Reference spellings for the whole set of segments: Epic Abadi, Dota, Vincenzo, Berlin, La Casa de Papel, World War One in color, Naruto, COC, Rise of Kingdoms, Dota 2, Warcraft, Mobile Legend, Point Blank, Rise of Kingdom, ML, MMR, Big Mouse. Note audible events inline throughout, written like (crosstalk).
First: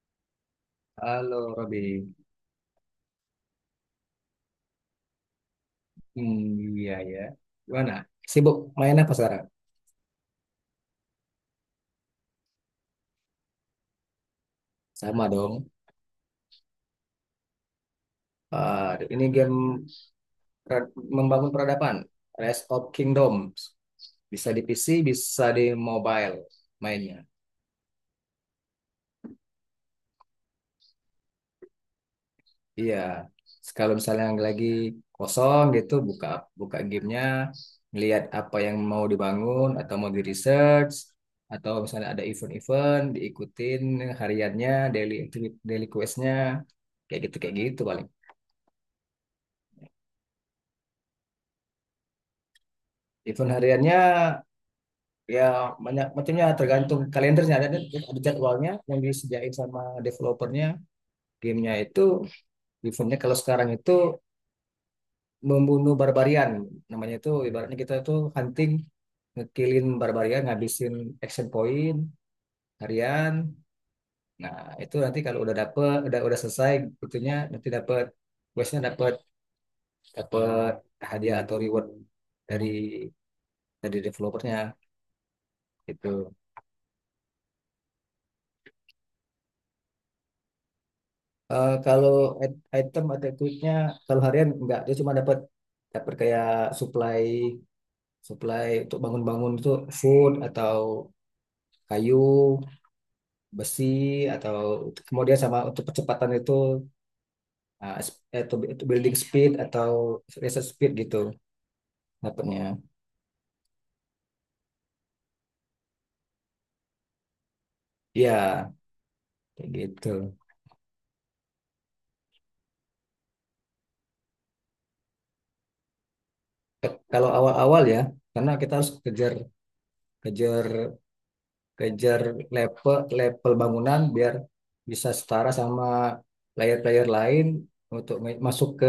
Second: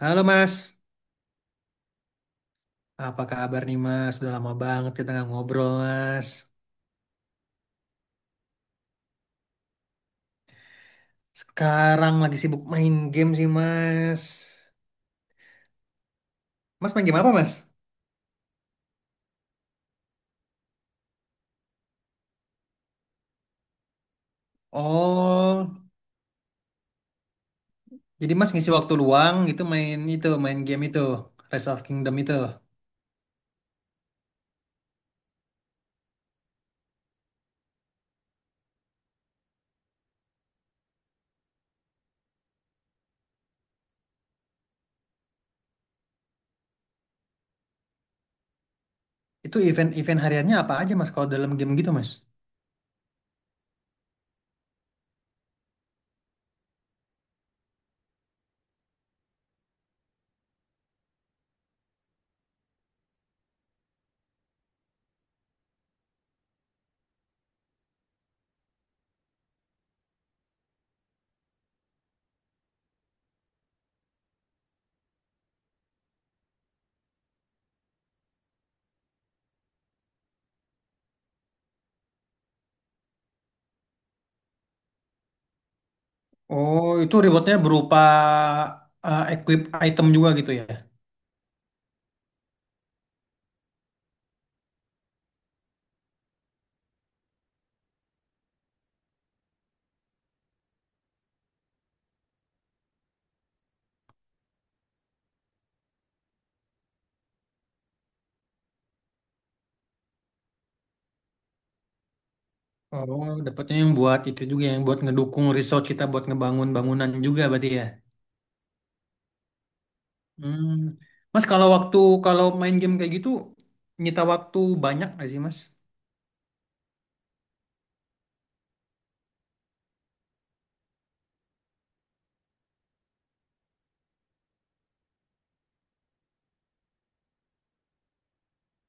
Halo Mas, Halo Robi. apa kabar nih Mas? Sudah lama banget kita nggak ngobrol Mas. Hmm, iya ya. Gimana? Sibuk main apa sekarang? Sekarang lagi sibuk main game sih Mas. Sama dong. Mas main game apa Mas? Ah, ini game pra- membangun peradaban. Rise of Kingdoms. Bisa di PC, bisa di Oh, mobile mainnya. jadi Mas ngisi waktu luang gitu main game itu, Rise of Kingdom itu. Iya. Kalau misalnya yang lagi kosong gitu, buka buka gamenya, ngelihat apa yang mau dibangun atau mau di research, atau misalnya ada event-event diikutin hariannya, daily activity, daily questnya, kayak gitu paling. Itu event-event hariannya apa aja Mas kalau dalam game gitu Mas? Event hariannya, ya, banyak macamnya tergantung kalendernya, ada jadwalnya yang disediain sama developernya gamenya itu. Eventnya kalau sekarang itu membunuh barbarian namanya. Itu ibaratnya kita itu hunting, ngekillin barbarian, ngabisin action point harian. Nah, itu nanti kalau udah dapet, udah selesai itunya, nanti dapet questnya, dapet dapet hadiah atau reward dari dari developernya itu. Oh, itu rewardnya berupa equip item juga gitu ya? Kalau item atau tweetnya, kalau harian enggak, dia cuma dapat dapat kayak supply, supply untuk bangun-bangun itu, food atau kayu, besi, atau kemudian sama untuk percepatan itu, ah, s- itu building speed atau research speed gitu dapatnya. Oh, dapatnya yang buat itu juga yang buat ngedukung research kita buat ngebangun bangunan juga berarti ya? Ya, kayak gitu. Hmm. Mas kalau main game kayak gitu nyita waktu banyak nggak sih Mas? Kalau awal-awal ya, karena kita harus kejar kejar kejar level level bangunan biar bisa setara sama player-player lain untuk masuk ke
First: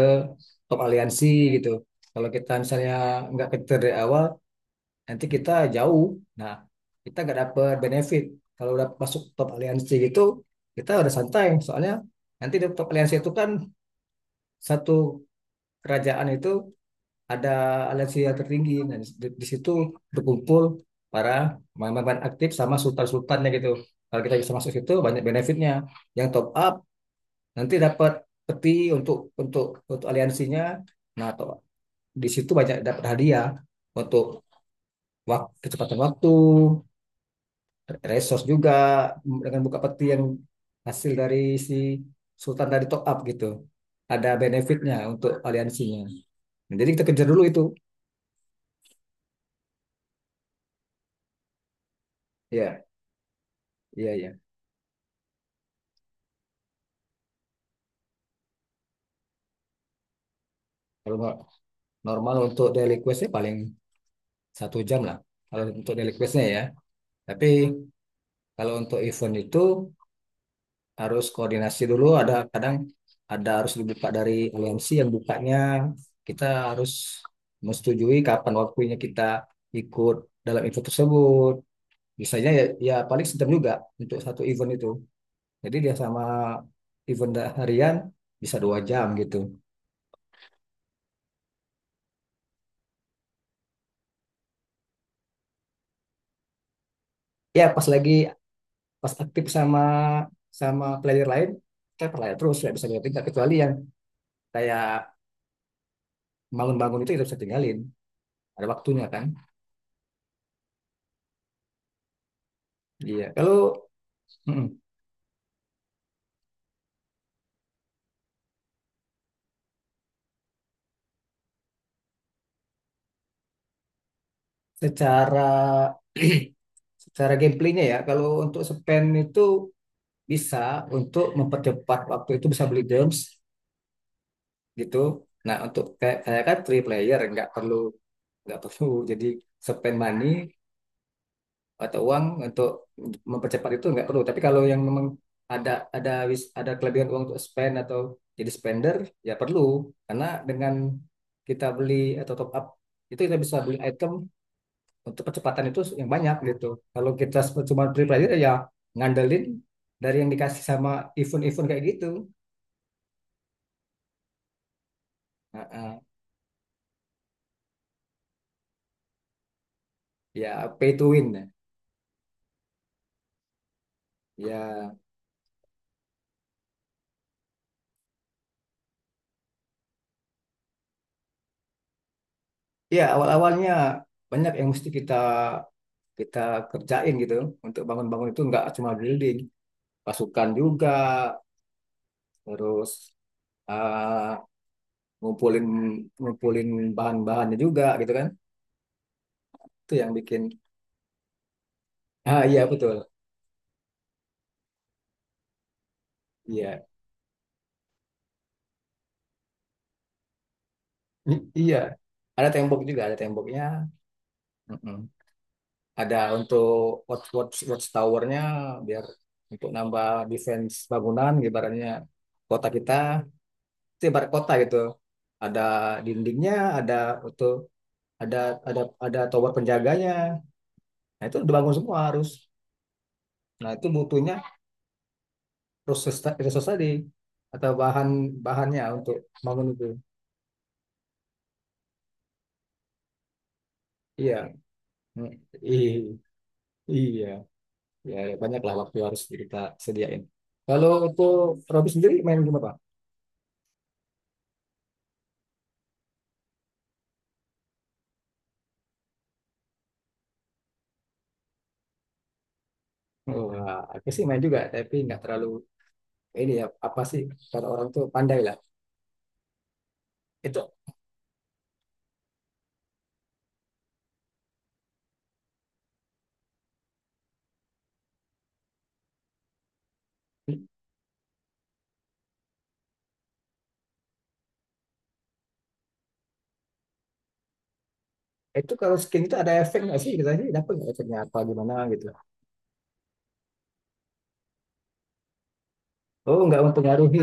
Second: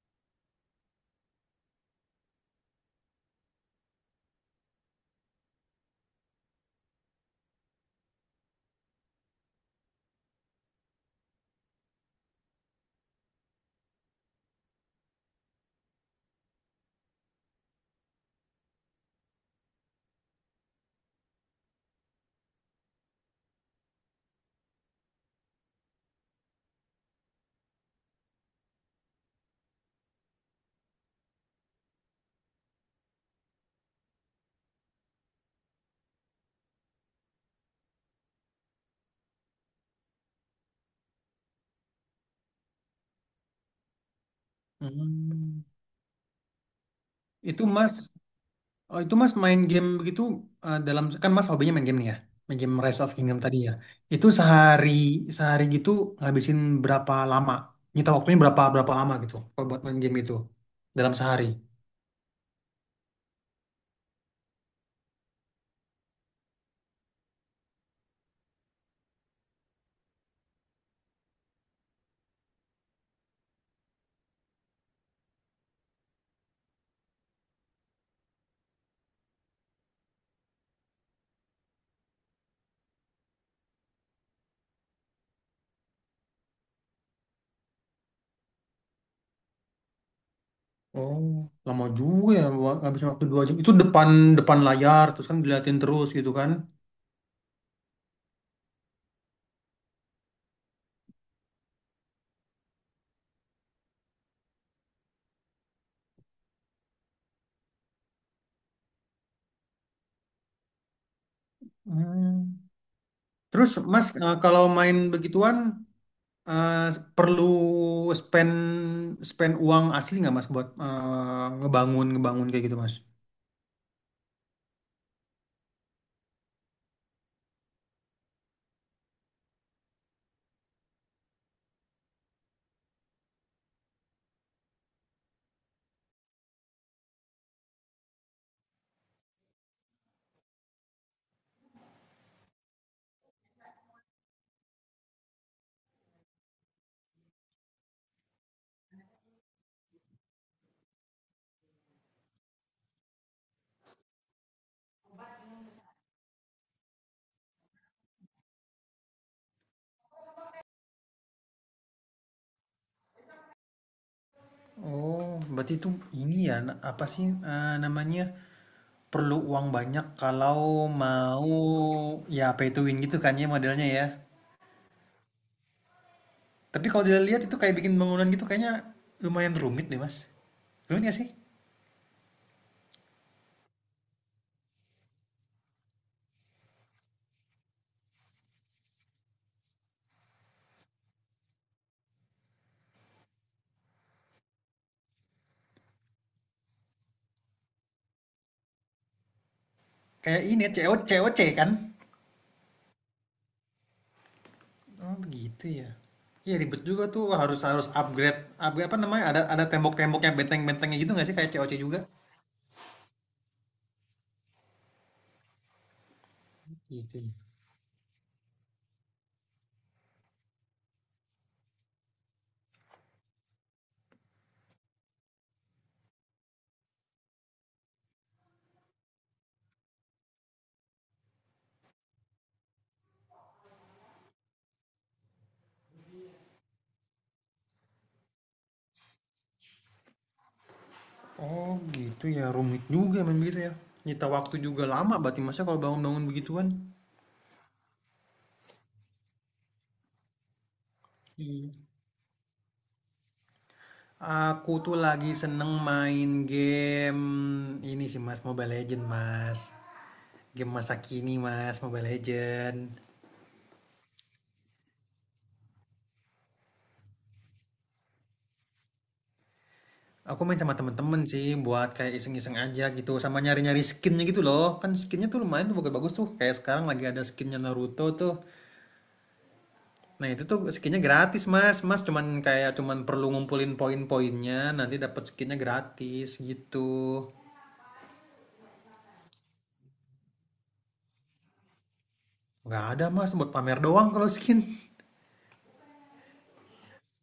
top aliansi gitu. Kalau kita misalnya nggak kejar dari awal, nanti kita jauh. Nah, kita nggak dapet benefit. Kalau udah masuk top aliansi gitu, kita udah santai. Soalnya nanti di top aliansi itu kan satu kerajaan itu ada aliansi yang tertinggi. Nah, di situ berkumpul para pemain aktif sama sultan-sultannya gitu. Kalau kita bisa masuk situ banyak benefitnya. Yang top up nanti dapat peti untuk untuk untuk aliansinya. Nah, di situ banyak dapat hadiah untuk waktu, kecepatan waktu, resource juga dengan buka peti yang hasil dari si sultan dari top up gitu. Ada benefitnya untuk Hmm. aliansinya. Nah, jadi kita kejar dulu itu. Itu Mas oh, itu Mas main game begitu, dalam kan Mas hobinya main game nih ya. Main game Iya, Rise of Kingdom tadi ya. iya, Itu iya. sehari sehari gitu ngabisin berapa lama? Nyita waktunya berapa berapa lama gitu kalau buat main game itu dalam Kalau sehari. normal untuk daily questnya paling 1 jam lah, kalau untuk daily questnya, ya. Tapi kalau untuk event itu harus koordinasi dulu, ada kadang ada harus dibuka dari aliansi yang bukanya, kita harus menyetujui kapan waktunya kita ikut dalam event tersebut. Biasanya, ya, ya, paling 1 jam juga untuk satu event itu. Jadi dia sama event harian bisa 2 jam gitu. Oh, lama juga ya, ngabisin waktu 2 jam. Itu depan depan layar terus kan diliatin terus gitu kan. Ya, pas aktif sama sama player lain, saya percaya terus nggak bisa ditinggal, kecuali yang kayak bangun-bangun itu kita bisa tinggalin, ada waktunya kan. Hmm. Iya kalau, Terus Mas, kalau mm, main begituan eh, perlu spend spend uang asli nggak Mas buat ngebangun ngebangun kayak gitu Mas? secara (clears throat) secara gameplaynya, ya, kalau untuk spend itu bisa untuk mempercepat waktu, itu bisa beli gems gitu. Nah, untuk kayak saya kan three player nggak perlu, nggak perlu (laughs) jadi spend money atau uang untuk mempercepat itu nggak perlu. Tapi kalau yang memang ada ada kelebihan uang untuk spend atau jadi spender, ya perlu. Karena dengan kita beli atau top up itu, kita bisa beli item untuk percepatan itu yang banyak gitu. Kalau kita cuma beli pelajar ya ngandelin dari yang dikasih sama event-event kayak gitu. Oh, Nah, berarti itu ah. ini ya, apa sih, namanya, perlu uang banyak Ya, kalau pay to win. mau Ya, ya pay to win gitu kan ya modelnya ya. ya, Tapi kalau dilihat itu kayak bikin bangunan gitu kayaknya lumayan rumit deh Mas. Rumit nggak sih? ya, awal-awalnya banyak yang mesti kita kita kerjain gitu untuk bangun-bangun itu, nggak cuma building, pasukan juga, terus, eh, ngumpulin ngumpulin bahan-bahannya juga gitu kan. Itu yang bikin. Kayak ini ya, COC COC kan? Ah, iya betul. Oh begitu ya. Iya, ribet Iya. juga tuh. Wah, harus harus upgrade upgrade apa namanya, ada tembok-temboknya, benteng-bentengnya gitu nggak sih kayak COC Iya. juga? Ada tembok juga, ada temboknya. Mm-mm. Ada untuk Gitu, watch ya. watch watch towernya biar untuk nambah defense bangunan, ibaratnya kota kita, itu ibarat kota gitu. Ada dindingnya, ada untuk ada ada ada tower penjaganya. Nah, itu dibangun semua harus. Nah, itu butuhnya proses, resource tadi atau bahan bahannya untuk bangun itu. Oh gitu ya, rumit juga memang gitu ya. Nyita Iya. waktu juga lama Mm, berarti masa kalau i- bangun-bangun begituan. Iya. Ya, banyak lah waktu harus kita sediain. Kalau untuk Hmm. Robi sendiri main gimana, Pak? Aku tuh lagi seneng main game ini sih mas, Mobile Legend mas. Game masa kini mas, Mobile Legend. Wah, aku sih main juga, tapi nggak terlalu, ini ya apa sih, kalau orang tuh pandai lah. Aku main Itu sama temen-temen sih buat kayak iseng-iseng aja gitu, sama nyari-nyari skinnya gitu loh, kan skinnya tuh lumayan tuh, bagus-bagus tuh, kayak sekarang lagi ada skinnya Naruto tuh. Nah itu tuh skinnya gratis mas mas cuman perlu ngumpulin poin-poinnya nanti dapat skinnya gratis gitu. itu kalau skin itu ada efek nggak sih? Kita sih dapat nggak efeknya, apa gimana gitu? Nggak ada mas, buat pamer doang kalau skin. Oh, nggak mempengaruhi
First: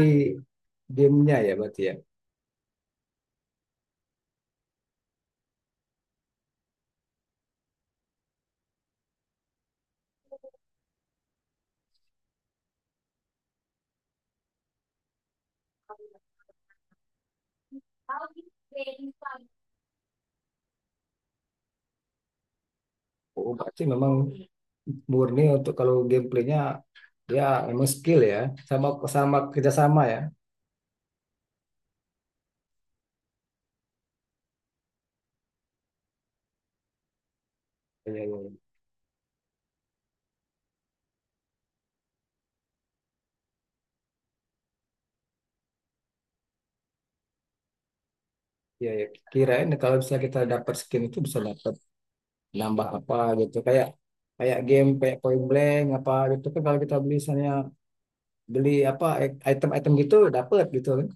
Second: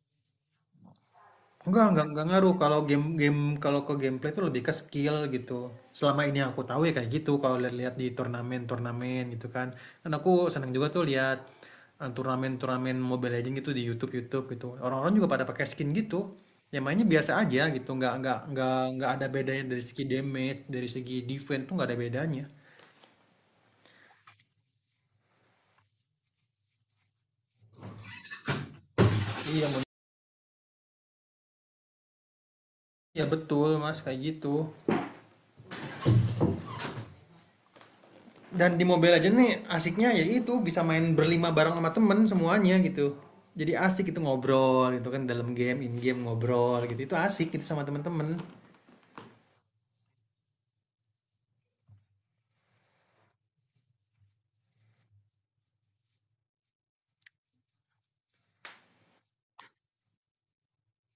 gamenya ya berarti Enggak ya. enggak enggak ngaruh kalau game, game kalau ke gameplay itu lebih ke skill gitu. Selama ini yang aku tahu ya kayak gitu, kalau lihat-lihat di turnamen-turnamen gitu kan. Dan aku seneng juga tuh lihat turnamen-turnamen Mobile Legends gitu di YouTube YouTube gitu. Orang-orang juga pada pakai skin gitu, yang mainnya biasa aja gitu. Enggak ada bedanya dari segi damage, dari segi defense tuh enggak ada bedanya. Oh, berarti memang murni, untuk kalau gameplaynya, ya, emang skill ya, sama sama Iya, Mon. kerjasama ya. Iya betul Mas kayak gitu. Iya, iya, Dan di Mobile Legends nih asiknya ya itu bisa main berlima bareng sama temen semuanya gitu, jadi asik itu ngobrol gitu kan dalam game, in game ngobrol gitu itu asik gitu sama temen-temen. iya. Ya, kirain kalau misalnya kita dapat skin itu bisa dapat nambah apa gitu, kayak kayak game kayak Point Blank apa gitu kan, kalau kita beli misalnya beli apa item-item gitu dapat gitu kan,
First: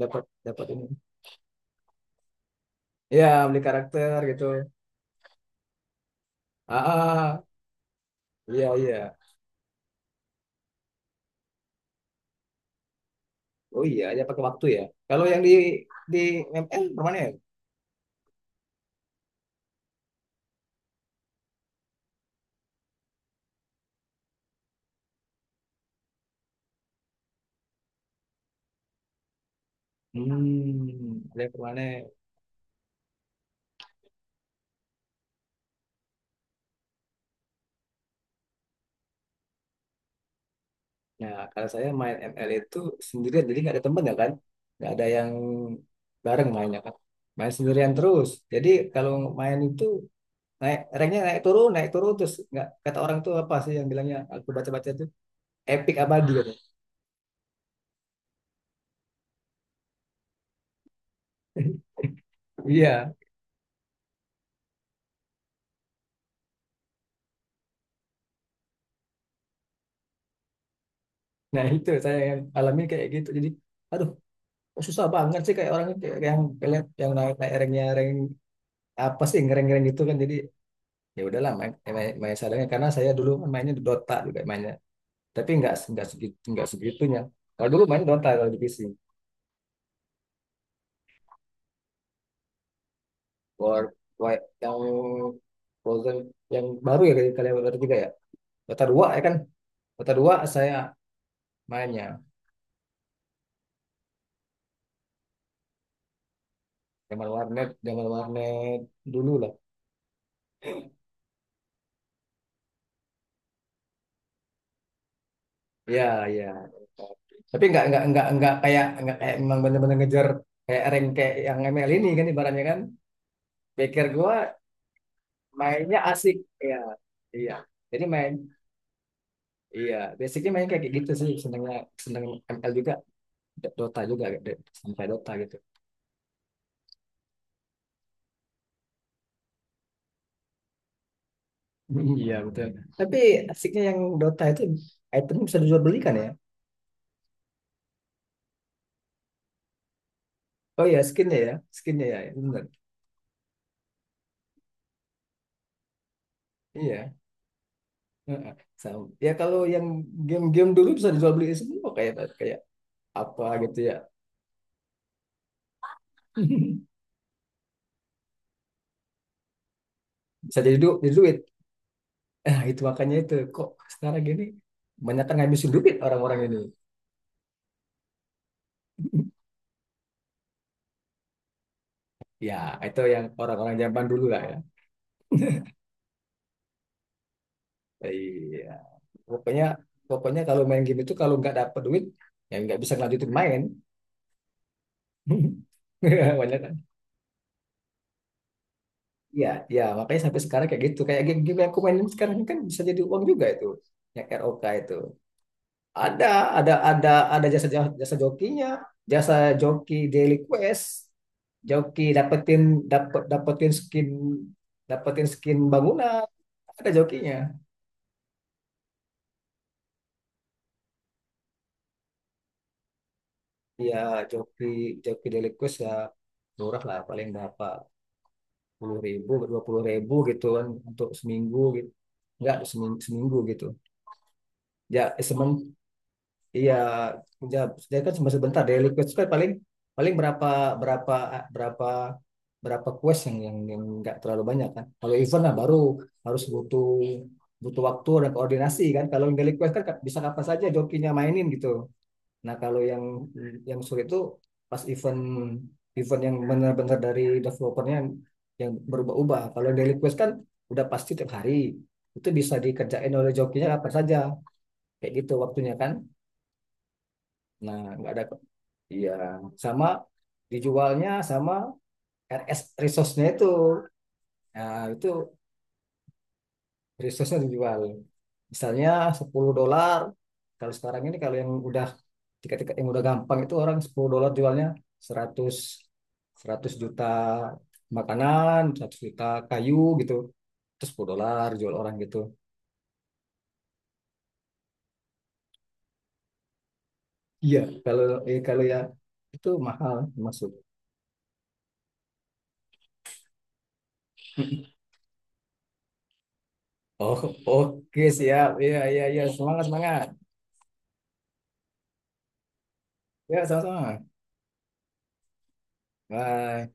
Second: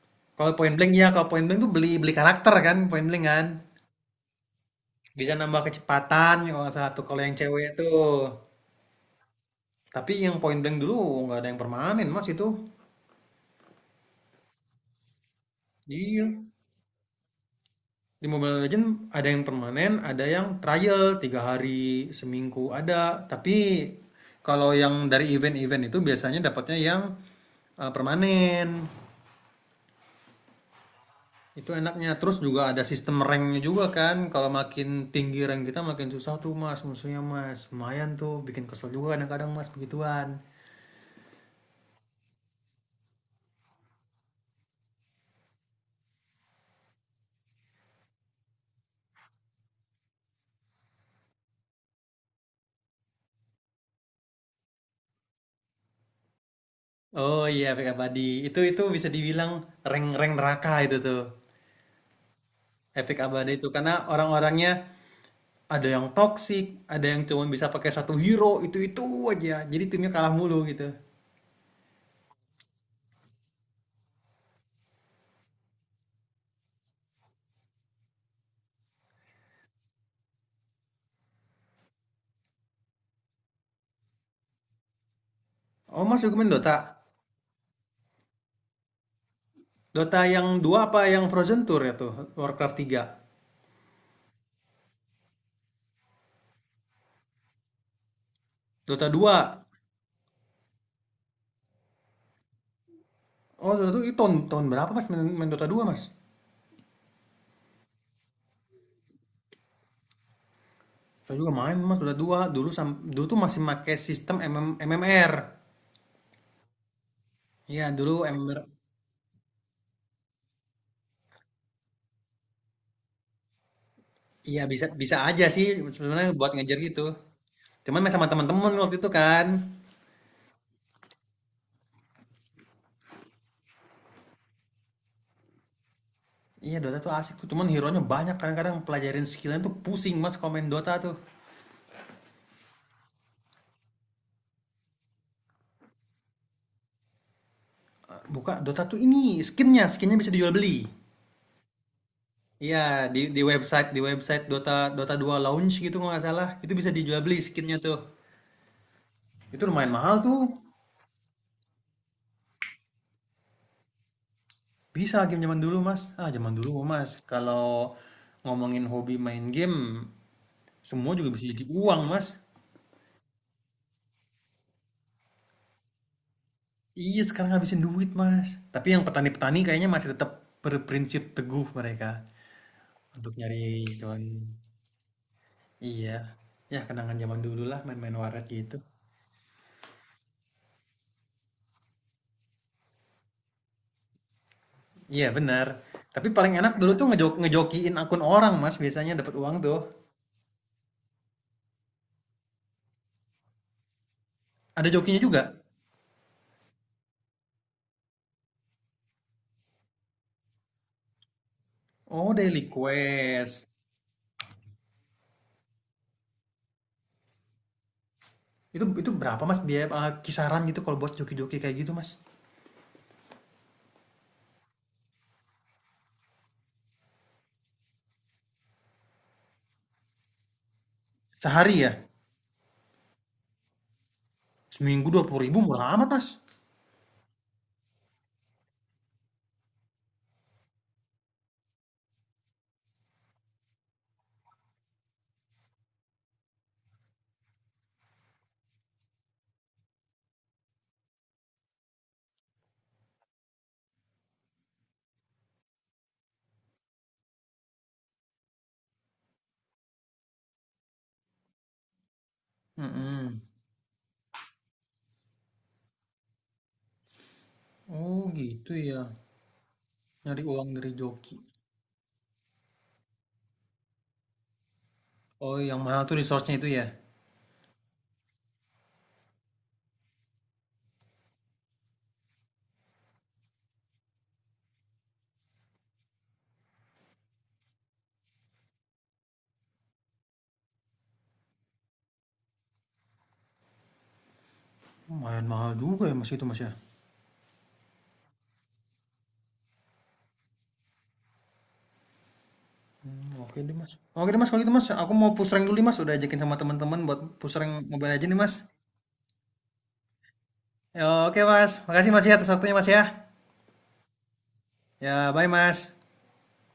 dapat kalau dapat point ini. blank ya kalau point blank tuh beli beli karakter kan, point Iya, blank kan beli karakter gitu. bisa nambah kecepatan ya kalau nggak Ah, salah tuh, kalau yang ah. cewek tuh. Iya, iya. Tapi yang point blank dulu nggak ada yang permanen mas itu. Oh iya, ya pakai waktu ya. Kalau yang di Iya. ML permanen. Di Mobile Legends ada yang permanen, ada yang trial 3 hari seminggu ada. Tapi kalau yang dari event-event itu biasanya dapatnya yang permanen. Hmm, ada yang Itu permanen. enaknya. Terus juga ada sistem ranknya juga kan. Kalau makin tinggi rank kita makin susah tuh mas musuhnya mas. Lumayan tuh bikin kesel juga kadang-kadang mas begituan. Nah, kalau saya main ML itu sendirian, jadi nggak ada temen ya kan? Nggak ada yang bareng mainnya kan? Main sendirian terus. Jadi kalau main itu naik ranknya naik turun terus, nggak, kata orang tuh apa sih yang bilangnya, aku baca-baca tuh, epic abadi katanya. Oh iya, Epic Abadi. Itu bisa dibilang rank-rank neraka itu tuh. Iya, Epic Abadi itu karena orang-orangnya ada yang toxic, ada yang cuma bisa pakai satu hero, itu-itu aja. Jadi timnya kalah mulu gitu. nah itu saya yang alami kayak gitu. Jadi, aduh, kok susah banget sih, kayak orang kayak yang kalian yang naik naik ranknya, rank apa sih ngereng-ngereng gitu kan. Jadi ya udahlah, main, main, main seadanya, karena saya dulu kan mainnya di Dota juga main, tapi nggak Oh, nggak Mas juga segitu, main nggak Dota? segitunya. Kalau dulu main Dota kalau di PC. Dota yang 2 apa yang Frozen Tour ya tuh? Warcraft 3, War, War yang Frozen yang baru ya, kalian baru juga ya. Dota dua Dota ya kan? dua. Dota dua saya mainnya Oh, Dota 2 itu tahun berapa Mas main Dota dua Mas? zaman warnet, zaman warnet dulu lah. Saya juga main Mas Dota dua dulu tuh masih pakai sistem MMR. Ya, ya, tapi Iya, dulu MMR. Nggak kayak memang bener-bener ngejar, kayak rank kayak yang ML ini kan, ibaratnya kan, pikir gua Iya, bisa bisa aja sih mainnya sebenarnya asik. buat Ya, ngejar gitu. iya, Cuman jadi main sama main, teman-teman waktu itu kan. iya basicnya main kayak gitu sih senengnya, seneng ML juga, Dota juga, sampai Dota gitu. Iya Dota tuh asik tuh, cuman hero-nya banyak kadang-kadang pelajarin skillnya tuh pusing mas kalau main Dota tuh. Iya betul. Tapi asiknya yang Dota itu itemnya bisa dijual belikan ya? Buka Dota tuh ini skinnya bisa dijual beli. Oh iya skinnya ya, ya, benar. Iya, di website Dota Dota dua launch gitu kalau nggak salah itu bisa Iya. dijual beli skinnya tuh. Sama. Ya kalau Itu yang lumayan mahal tuh. game-game dulu bisa dijual beli semua, kayak kayak apa gitu ya. Bisa, game zaman dulu mas. Ah zaman dulu (laughs) mas. Kalau ngomongin hobi main game, Bisa jadi duit, semua jadi juga duit. bisa jadi uang mas. Nah, itu makanya itu kok sekarang gini banyak kan ngabisin duit orang-orang ini. Iya sekarang habisin duit mas. Tapi yang petani-petani kayaknya masih tetap berprinsip teguh mereka Ya, itu yang untuk orang-orang nyari zaman cuan. dulu lah ya. Iya. Ya kenangan zaman dulu lah main-main warnet Iya. gitu. Pokoknya pokoknya kalau main game itu kalau nggak dapat duit ya nggak bisa ngelanjutin main. Iya benar. Tapi (laughs) paling Banyak enak kan? dulu tuh ngejokiin akun orang Mas, biasanya dapat Iya, uang tuh. iya. Makanya sampai sekarang kayak gitu. Kayak game-game yang aku mainin sekarang ini kan bisa jadi uang juga itu. Yang ROK Ada itu. jokinya juga? Ada, ada, ada, ada jasa jasa jokinya, jasa joki daily quest, joki Oh, dapetin daily dapet quest. dapetin skin dapetin skin bangunan. Ada jokinya. Itu berapa Mas biaya, kisaran gitu kalau buat joki-joki kayak gitu Mas? Iya, joki joki daily quest ya, murah lah, paling berapa puluh ribu, 20.000 gitu kan untuk seminggu Sehari gitu. ya? Enggak, seminggu, seminggu gitu. Seminggu Ya, eh, 20.000 semen murah amat Mas. Iya, ya, dia kan cuma sebentar, daily quest kan paling paling berapa berapa berapa berapa quest yang nggak terlalu banyak kan. Kalau event lah baru harus butuh butuh waktu dan koordinasi kan. Kalau yang daily quest kan, bisa kapan saja jokinya mainin gitu. Nah kalau yang sulit itu pas event event yang benar-benar dari developernya, yang berubah-ubah. Kalau yang daily quest kan udah pasti tiap hari itu bisa dikerjain oleh Mm-mm. jokinya kapan saja, kayak gitu waktunya kan. Nah, nggak ada. Oh gitu ya. Iya, sama Nyari uang dari dijualnya joki. sama RS resource-nya itu. Nah, itu Oh, yang mahal tuh resource-nya itu ya. resource-nya dijual. Misalnya 10 dolar. Kalau sekarang ini kalau yang udah tiket-tiket yang udah gampang itu, orang 10 dolar jualnya 100 100 juta makanan, 100 juta kayu gitu. Terus 10 dolar jual orang gitu. Lumayan mahal juga ya Mas, itu Mas ya. Iya, kalau kalau ya itu mahal masuk. Hmm, oke deh mas. Oke deh mas, kalau gitu mas, aku mau push rank dulu nih mas. Udah ajakin sama teman-teman Oh, buat push rank oke mobile aja nih siap. mas. Iya, iya, iya. Semangat, semangat. Ya, oke mas, makasih mas ya atas waktunya mas ya. Ya, sama-sama. Ya, bye mas. Bye.